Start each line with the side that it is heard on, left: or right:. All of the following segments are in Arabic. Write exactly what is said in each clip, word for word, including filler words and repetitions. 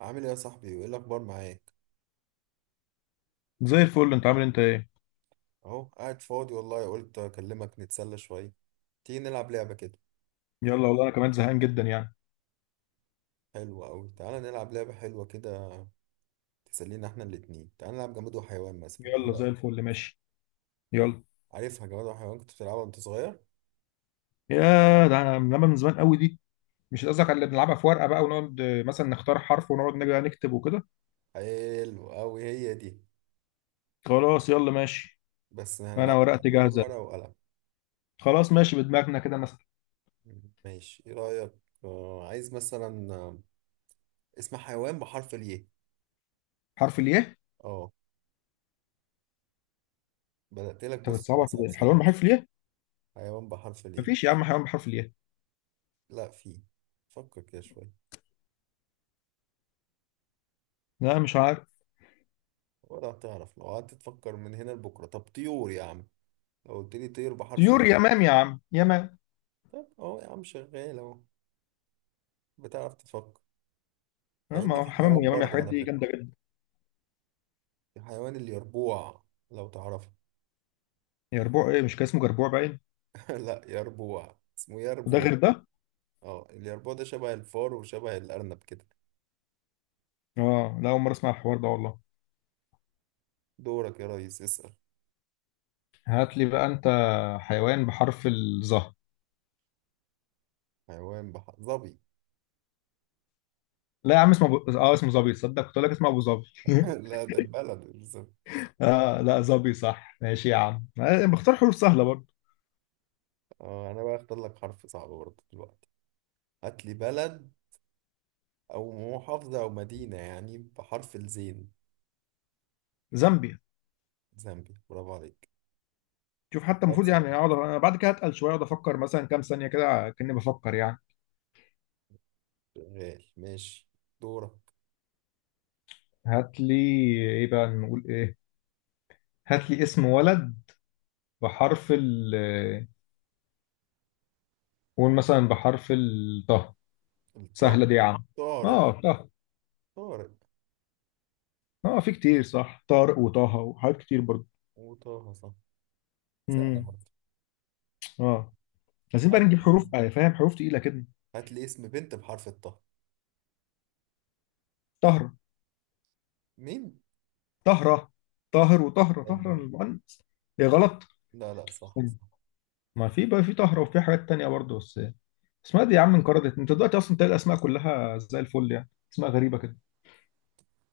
right: عامل ايه يا صاحبي، وايه الاخبار معاك؟
left: زي الفل، انت عامل إيه؟ انت ايه
right: اهو قاعد فاضي والله، قلت اكلمك نتسلى شويه. تيجي نلعب لعبه كده؟
left: يلا والله انا كمان زهقان جدا يعني.
right: حلوه قوي، تعالى نلعب لعبه حلوه كده تسلينا احنا الاتنين. تعالى نلعب جماد وحيوان مثلا، إيه
left: يلا زي
right: رأيك؟
left: الفل، ماشي. يلا.
right: عارفها جماد وحيوان، كنت بتلعبها وانت صغير.
left: يا ده انا لما من زمان قوي دي. مش قصدك على اللي بنلعبها في ورقه بقى ونقعد، آه، مثلا نختار حرف ونقعد نجي نكتب وكده.
right: حلو قوي هي دي،
left: خلاص يلا ماشي.
right: بس
left: انا
right: هنلعبها بقى
left: ورقتي
right: من غير
left: جاهزه.
right: ورقه وقلم.
left: خلاص ماشي، بدماغنا كده مثلا.
right: ماشي، ايه رايك؟ آه عايز مثلا آه، اسم حيوان بحرف الياء.
left: حرف الياء.
right: اه، بدأت لك
left: انت
right: بص
left: بتصعبها
right: بأصعب
left: كده، حيوان
right: سؤال.
left: بحرف الياء؟
right: حيوان بحرف الياء؟
left: مفيش يا عم حيوان بحرف الياء.
right: لا فيه، فكر كده شويه.
left: لا مش عارف.
right: ولا هتعرف لو قعدت تفكر من هنا لبكره. طب طيور يا عم، لو قلت لي طير بحرف
left: طيور،
right: النيل.
left: يمام يا عم، يمام.
right: طب اهو يا عم، شغال اهو، بتعرف تفكر.
left: اه،
right: مع
left: ما
right: ان
left: هو
right: في
left: حمام
right: حيوان
left: ويمام
right: برضه
left: الحاجات
right: على
left: دي
right: فكره،
left: جامده جدا.
right: الحيوان اليربوع، لو تعرفه.
left: يربوع ايه؟ مش كان اسمه جربوع باين؟
right: لا، يربوع اسمه
left: وده
right: يربوع.
left: غير ده؟
right: اه، اليربوع ده شبه الفار وشبه الارنب كده.
left: اه لا، اول مره اسمع الحوار ده والله.
right: دورك يا ريس، اسال.
left: هات لي بقى انت. حيوان بحرف الظهر.
right: حيوان بحر ظبي.
left: لا يا عم اسمه ب... اه اسمه ظبي. تصدق كنت اقول لك اسمه ابو ظبي.
right: لا، ده البلد الظبي.
left: اه لا، ظبي صح ماشي يا عم. آه، بختار حروف سهله برضه.
right: اه، انا بقى اختار لك حرف صعب برضه دلوقتي. هات لي بلد او محافظه او مدينه يعني بحرف الزين.
left: زامبيا.
right: زامبيا؟ برافو عليك.
left: شوف حتى
right: لا
left: المفروض
right: بصراحة،
left: يعني اقعد انا بعد كده هتقل شويه، اقعد افكر مثلا كام ثانيه كده كاني بفكر يعني.
right: شغال، ماشي. دورك.
left: هات لي. ايه بقى نقول ايه؟ هات لي اسم ولد بحرف ال آه، قول مثلا بحرف الطه.
right: الطا؟
left: سهله دي يا عم.
right: طارق.
left: اه طه.
right: طارق
left: اه في كتير صح، طارق وطه وحاجات كتير برضه.
right: وطه، صح، سهلة
left: امم.
right: برضه.
left: اه عايزين بقى
right: هات
left: نجيب
right: لي،
left: حروف، آه، فاهم، حروف تقيلة كده.
right: هات لي اسم بنت بحرف الطه.
left: طهر.
right: مين؟
left: طهرة. طاهر وطهرة، طهرة
right: طاهرة.
left: المؤنث. هي غلط.
right: لا لا، صح صح.
left: ما في بقى، في طهرة وفي حاجات تانية برضه بس. اسمها دي يا عم انقرضت، انت دلوقتي اصلا تلاقي الاسماء كلها زي الفل، يعني اسماء غريبة كده.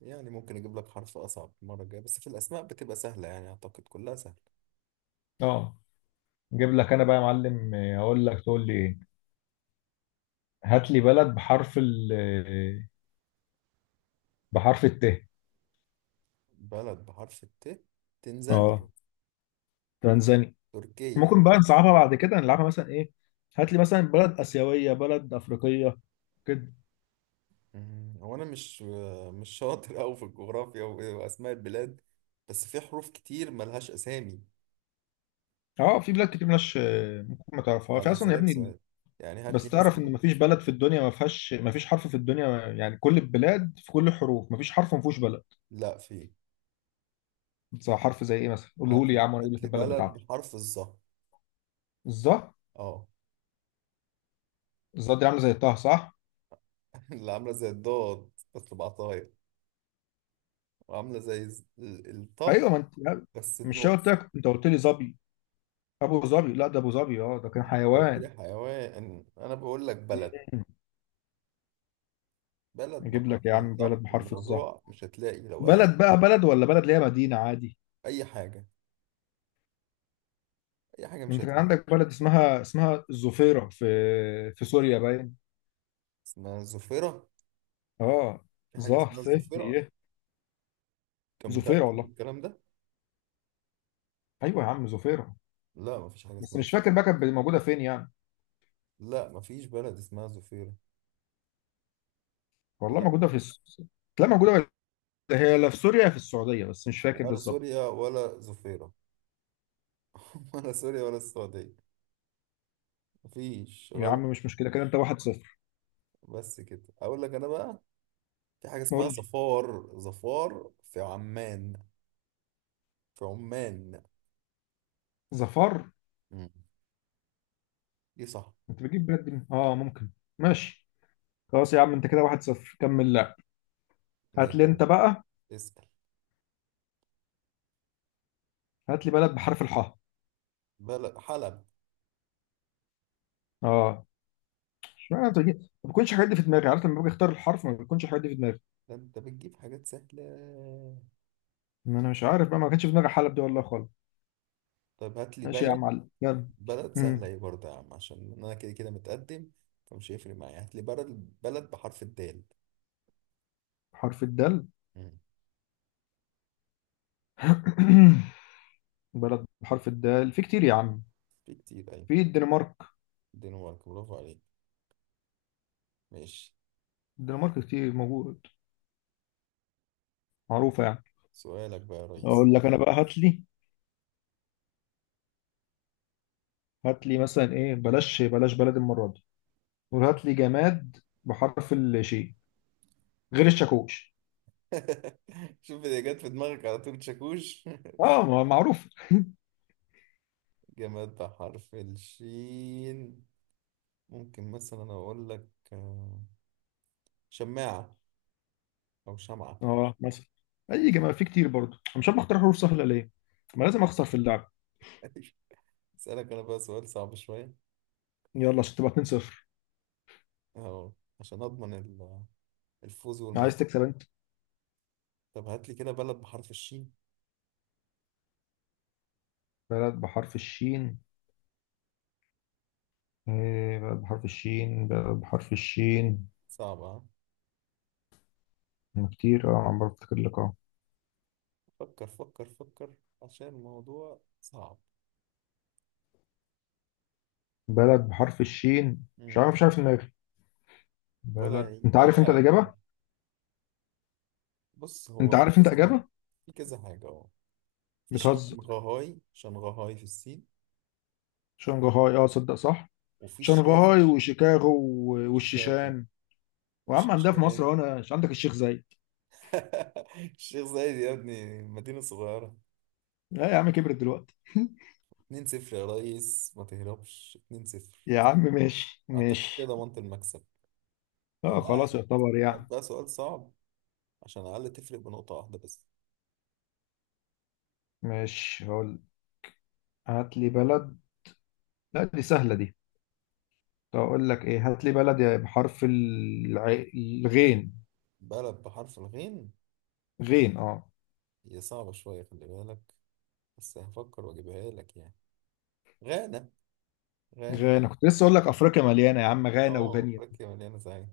right: يعني ممكن اجيب لك حرف اصعب المرة الجاية، بس في الاسماء بتبقى سهلة يعني، اعتقد كلها سهلة.
left: اه. نجيب لك انا بقى يا معلم. آه، اقول لك تقول لي ايه. هات لي بلد بحرف ال آه، بحرف الت.
right: بلد بحرف الت؟ تنزانيا.
left: اه تنزانيا.
right: تركيا.
left: ممكن بقى نصعبها بعد كده، نلعبها مثلا ايه؟ هات لي مثلا بلد اسيوية، بلد افريقية كده.
right: مم، هو انا مش مش شاطر أوي في الجغرافيا و- واسماء البلاد، بس في حروف كتير ملهاش اسامي.
left: اه في بلاد كتير مش ممكن ما تعرفها، في
right: يعني
left: اصلا يا
right: هسألك
left: ابني.
right: سؤال، يعني هات
left: بس
right: لي مثلا.
left: تعرف ان مفيش بلد في الدنيا ما فيهاش، مفيش حرف في الدنيا يعني، كل البلاد في كل الحروف، مفيش حرف ما فيهوش بلد.
right: لا في.
left: صح، حرف زي ايه مثلا، قوله
right: هات
left: لي يا
right: لي
left: عم وانا اقول
right: هات
left: لك
right: لي
left: البلد
right: بلد
left: بتاعته.
right: بحرف الظا.
left: الظا.
right: اه.
left: الظا دي عامله زي طه صح.
right: اللي عامله زي الضاد بس بعطايا، وعامله زي الز- ال- الطا،
left: ايوه ما انت لا،
right: بس
left: مش أنا
right: بنقطة.
left: قلت لك، انت قلت لي ظبي. ابو ظبي، لا ده ابو ظبي اه ده كان
right: انت قلت لي
left: حيوان.
right: حيوان، انا بقول لك بلد.
left: مم.
right: بلد
left: اجيب لك
right: بحرف
left: يا عم بلد
right: الظا،
left: بحرف الظا.
right: الموضوع مش هتلاقي لو قلبت.
left: بلد بقى بلد، ولا بلد اللي هي مدينه عادي.
right: اي حاجه، اي حاجه، مش
left: انت كان
right: هتلاقي.
left: عندك بلد اسمها، اسمها الظفيره، في في سوريا باين.
right: اسمها الظفيره؟
left: اه.
right: في حاجه
left: ظه
right: اسمها
left: فه
right: الظفيره؟
left: يه.
right: انت
left: زفيرة
right: متاكد من
left: والله.
right: الكلام ده؟
left: ايوه يا عم زفيرة.
right: لا مفيش حاجه
left: بس
right: اسمها
left: مش
right: ظفيره.
left: فاكر بقى كانت موجودة فين يعني.
right: لا مفيش بلد اسمها ظفيره.
left: والله
right: لا،
left: موجودة في الس... لا موجودة ولا هي، لا في سوريا يا في السعودية، بس مش فاكر
right: ولا
left: بالظبط.
right: سوريا ولا ظفيره. ولا سوريا ولا السعوديه. مفيش،
left: يا
right: غلط.
left: عم مش مشكلة، كده انت واحد صفر.
right: بس كده اقول لك انا بقى، في حاجه
left: قول
right: اسمها
left: لي.
right: ظفار، ظفار في عمان. في عمان.
left: ظفر.
right: مم. دي صح.
left: انت بتجيب بلاد دي؟ اه ممكن. ماشي. خلاص يا عم، انت كده واحد صفر كمل لا. هات لي
right: ماشي يا
left: انت
right: ودي.
left: بقى.
right: اسال.
left: هات لي بلد بحرف الحاء.
right: بلد، حلب.
left: اه مش معنى انت بتجيب- ما بيكونش الحاجات دي في دماغي، عارف لما باجي اختار الحرف ما بيكونش الحاجات دي في دماغي.
right: ده انت بتجيب حاجات سهله.
left: ما انا مش عارف بقى، ما كانش في دماغي حلب دي والله خالص.
right: طيب هات لي
left: ماشي يا عم
right: بلد،
left: علي، يلا.
right: بلد سهله
left: مم.
right: ايه برضه يا عم، عشان انا كده كده متقدم فمش هيفرق معايا. هات لي بلد، بلد بحرف الدال.
left: حرف الدال.
right: مم.
left: بلد بحرف الدال في كتير يا عم.
right: في كتير، ايوه.
left: في الدنمارك.
right: دنمارك، برافو عليك. ماشي.
left: الدنمارك كتير موجود، معروفة يعني.
right: سؤالك بقى يا ريس.
left: أقول لك أنا بقى. هات لي، هات لي مثلا إيه، بلاش بلاش بلد المرة دي. قول هات لي جماد بحرف الشين، غير الشاكوش.
right: شوف اللي جت في دماغك على طول، شاكوش.
left: أه ما- معروف.
right: جماد بحرف الشين. ممكن مثلا أقول لك آه، شماعة، أو شمعة.
left: أه مثلا. أي جماد في كتير برضه، أنا مش عارف أختار حروف سهلة ليه، ما لازم أخسر في اللعب.
right: أسألك أنا بقى سؤال صعب شوية،
left: يلا عشان تبقى اتنين صفر.
right: أهو عشان أضمن ال- الفوز والمكسب.
left: عايز تكسب أنت.
right: طب هات لي كده بلد بحرف الشين.
left: بلد بحرف الشين. إيه بلد بحرف الشين، بلد بحرف الشين،
right: صعبة ها؟
left: كتير اه، عم بفتكر لك.
right: فكر فكر فكر، عشان الموضوع صعب.
left: بلد بحرف الشين، مش
right: مم.
left: عارف مش عارف دماغي.
right: ولا
left: بلد،
right: هي-
left: انت عارف
right: ولا
left: انت
right: هجيب.
left: الاجابه.
right: بص، هو
left: انت
right: في
left: عارف انت
right: كذا حاجة،
left: اجابه.
right: في كذا حاجة أهو. في
left: بتهزر.
right: شنغهاي، شنغهاي في الصين،
left: شنغهاي، اه صدق صح.
right: وفي الشام.
left: شنغهاي وشيكاغو، و-
right: شيكاغو
left: والشيشان. وعم عندها في
right: وشيشان.
left: مصر هنا، مش عندك الشيخ زايد؟
right: الشيخ زايد يا ابني مدينة صغيرة.
left: لا يا عم كبرت دلوقتي.
right: اتنين صفر يا ريس، ما تهربش، اتنين صفر.
left: يا عم ماشي
right: أعتقد كده
left: ماشي.
right: ضمنت المكسب،
left: اه
right: فبقى
left: خلاص يعتبر
right: هات
left: يعني.
right: بقى سؤال صعب، عشان على الأقل تفرق بنقطة واحدة بس.
left: ماشي هقول. هات لي بلد. لا دي سهله دي. طب اقول لك ايه، هات لي بلد يا بحرف الع... الغين.
right: بلد بحرف الغين.
left: غين اه.
right: هي صعبة شوية، خلي بالك، بس هفكر وأجيبها لك يعني. غانا. غانا.
left: غانا، كنت لسه اقول لك افريقيا مليانه يا عم، غانا
right: اه،
left: وغينيا.
right: أفريقيا مليانة زعيم.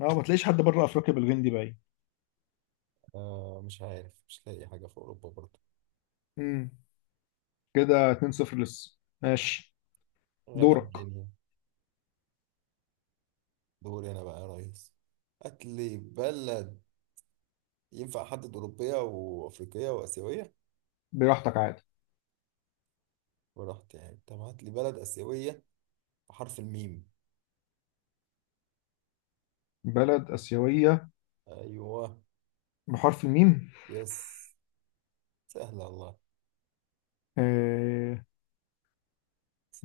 left: اه ما تلاقيش حد بره افريقيا بالجندي باين.
right: آه، مش عارف، مش لاقي حاجة في أوروبا برضه.
left: امم. كده اتنين صفر لسه. ماشي.
right: غانا
left: دورك.
right: مليانة. دوري أنا بقى يا ريس. هات لي بلد، ينفع أحدد أوروبية وأفريقية وآسيوية؟
left: براحتك عادي.
right: ورحت يعني، طب هات لي بلد آسيوية بحرف الميم.
left: بلد آسيوية
right: أيوه.
left: بحرف الميم.
right: يس، سهلة، الله.
left: آه...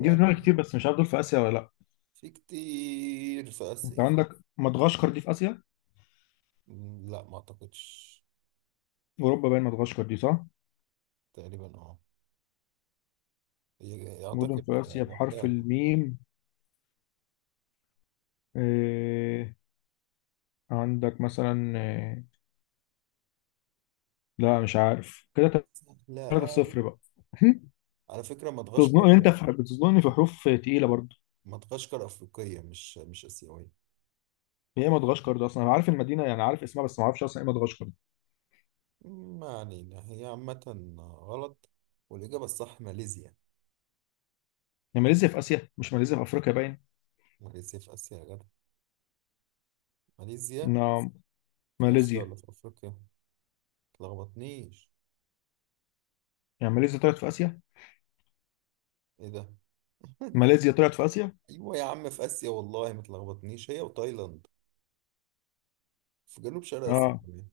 left: جه في دماغي كتير
right: دي.
left: بس مش عارف دول في آسيا ولا لأ.
right: في كتير في
left: أنت
right: آسيا.
left: عندك مدغشقر دي في آسيا؟
right: مم، لا، ما أعتقدش.
left: أوروبا باين مدغشقر دي صح؟
right: تقريبا أه، هي-
left: مدن
right: أعتقد
left: في آسيا بحرف
right: لوحدها كده.
left: الميم. آه... عندك مثلا آه... لا مش عارف كده.
right: سهلة
left: تلاتة صفر
right: أوي.
left: بقى.
right: على فكرة
left: تظنني أنت
right: مدغشقر،
left: في... بتظنني في حروف تقيلة برضه.
right: مدغشقر أفريقية مش مش آسيوية.
left: هي مدغشقر ده أصلا أنا عارف المدينة، يعني عارف اسمها بس ما أعرفش أصلا إيه مدغشقر.
right: مم، ما علينا هي عامة. غلط، والإجابة الصح ماليزيا.
left: يعني ماليزيا في اسيا، مش ماليزيا في افريقيا باين؟
right: ماليزيا في آسيا يا جدع، ماليزيا
left: نعم.
right: في آسيا
left: ماليزيا.
right: ولا في أفريقيا؟ متلخبطنيش.
left: يعني ماليزيا طلعت في اسيا؟
right: إيه ده؟
left: ماليزيا طلعت في اسيا.
right: ايوه يا عم في اسيا، والله ما تلخبطنيش، هي وتايلاند في جنوب شرق اسيا
left: اه
right: كمان.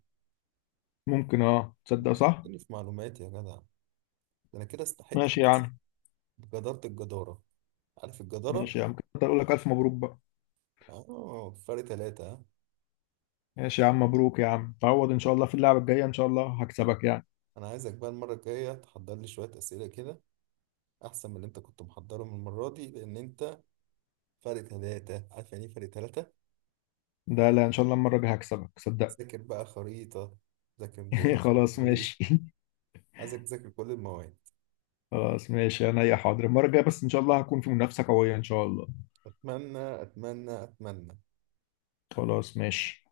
left: ممكن، اه تصدق صح.
right: لخبطتني في معلوماتي يا جدع ده. انا كده استحق
left: ماشي يا
right: نفسي
left: عم.
right: بجدارة، الجدارة، عارف الجدارة؟
left: ماشي يا عم، كنت اقول لك الف مبروك بقى.
right: اه، فرق تلاتة ها؟
left: ماشي يا عم، مبروك يا عم، تعوض ان شاء الله في اللعبه الجايه، ان شاء الله هكسبك يعني.
right: انا عايزك بقى المرة الجاية تحضر لي شوية اسئلة كده، احسن من اللي انت كنت محضرهم المرة دي، لان انت فرق تلاتة، عارف يعني ايه فرق تلاتة؟
left: ده لا، ان شاء الله المره الجايه هكسبك صدقني.
right: ذاكر بقى خريطة، ذاكر جغرافيا
left: خلاص
right: وتاريخ،
left: ماشي.
right: عايزك تذاكر كل المواد.
left: خلاص ماشي انا، يا حاضر المره الجايه بس، ان شاء الله هكون في منافسه قويه ان شاء الله.
right: اتمنى اتمنى اتمنى.
left: خلاص ماشي.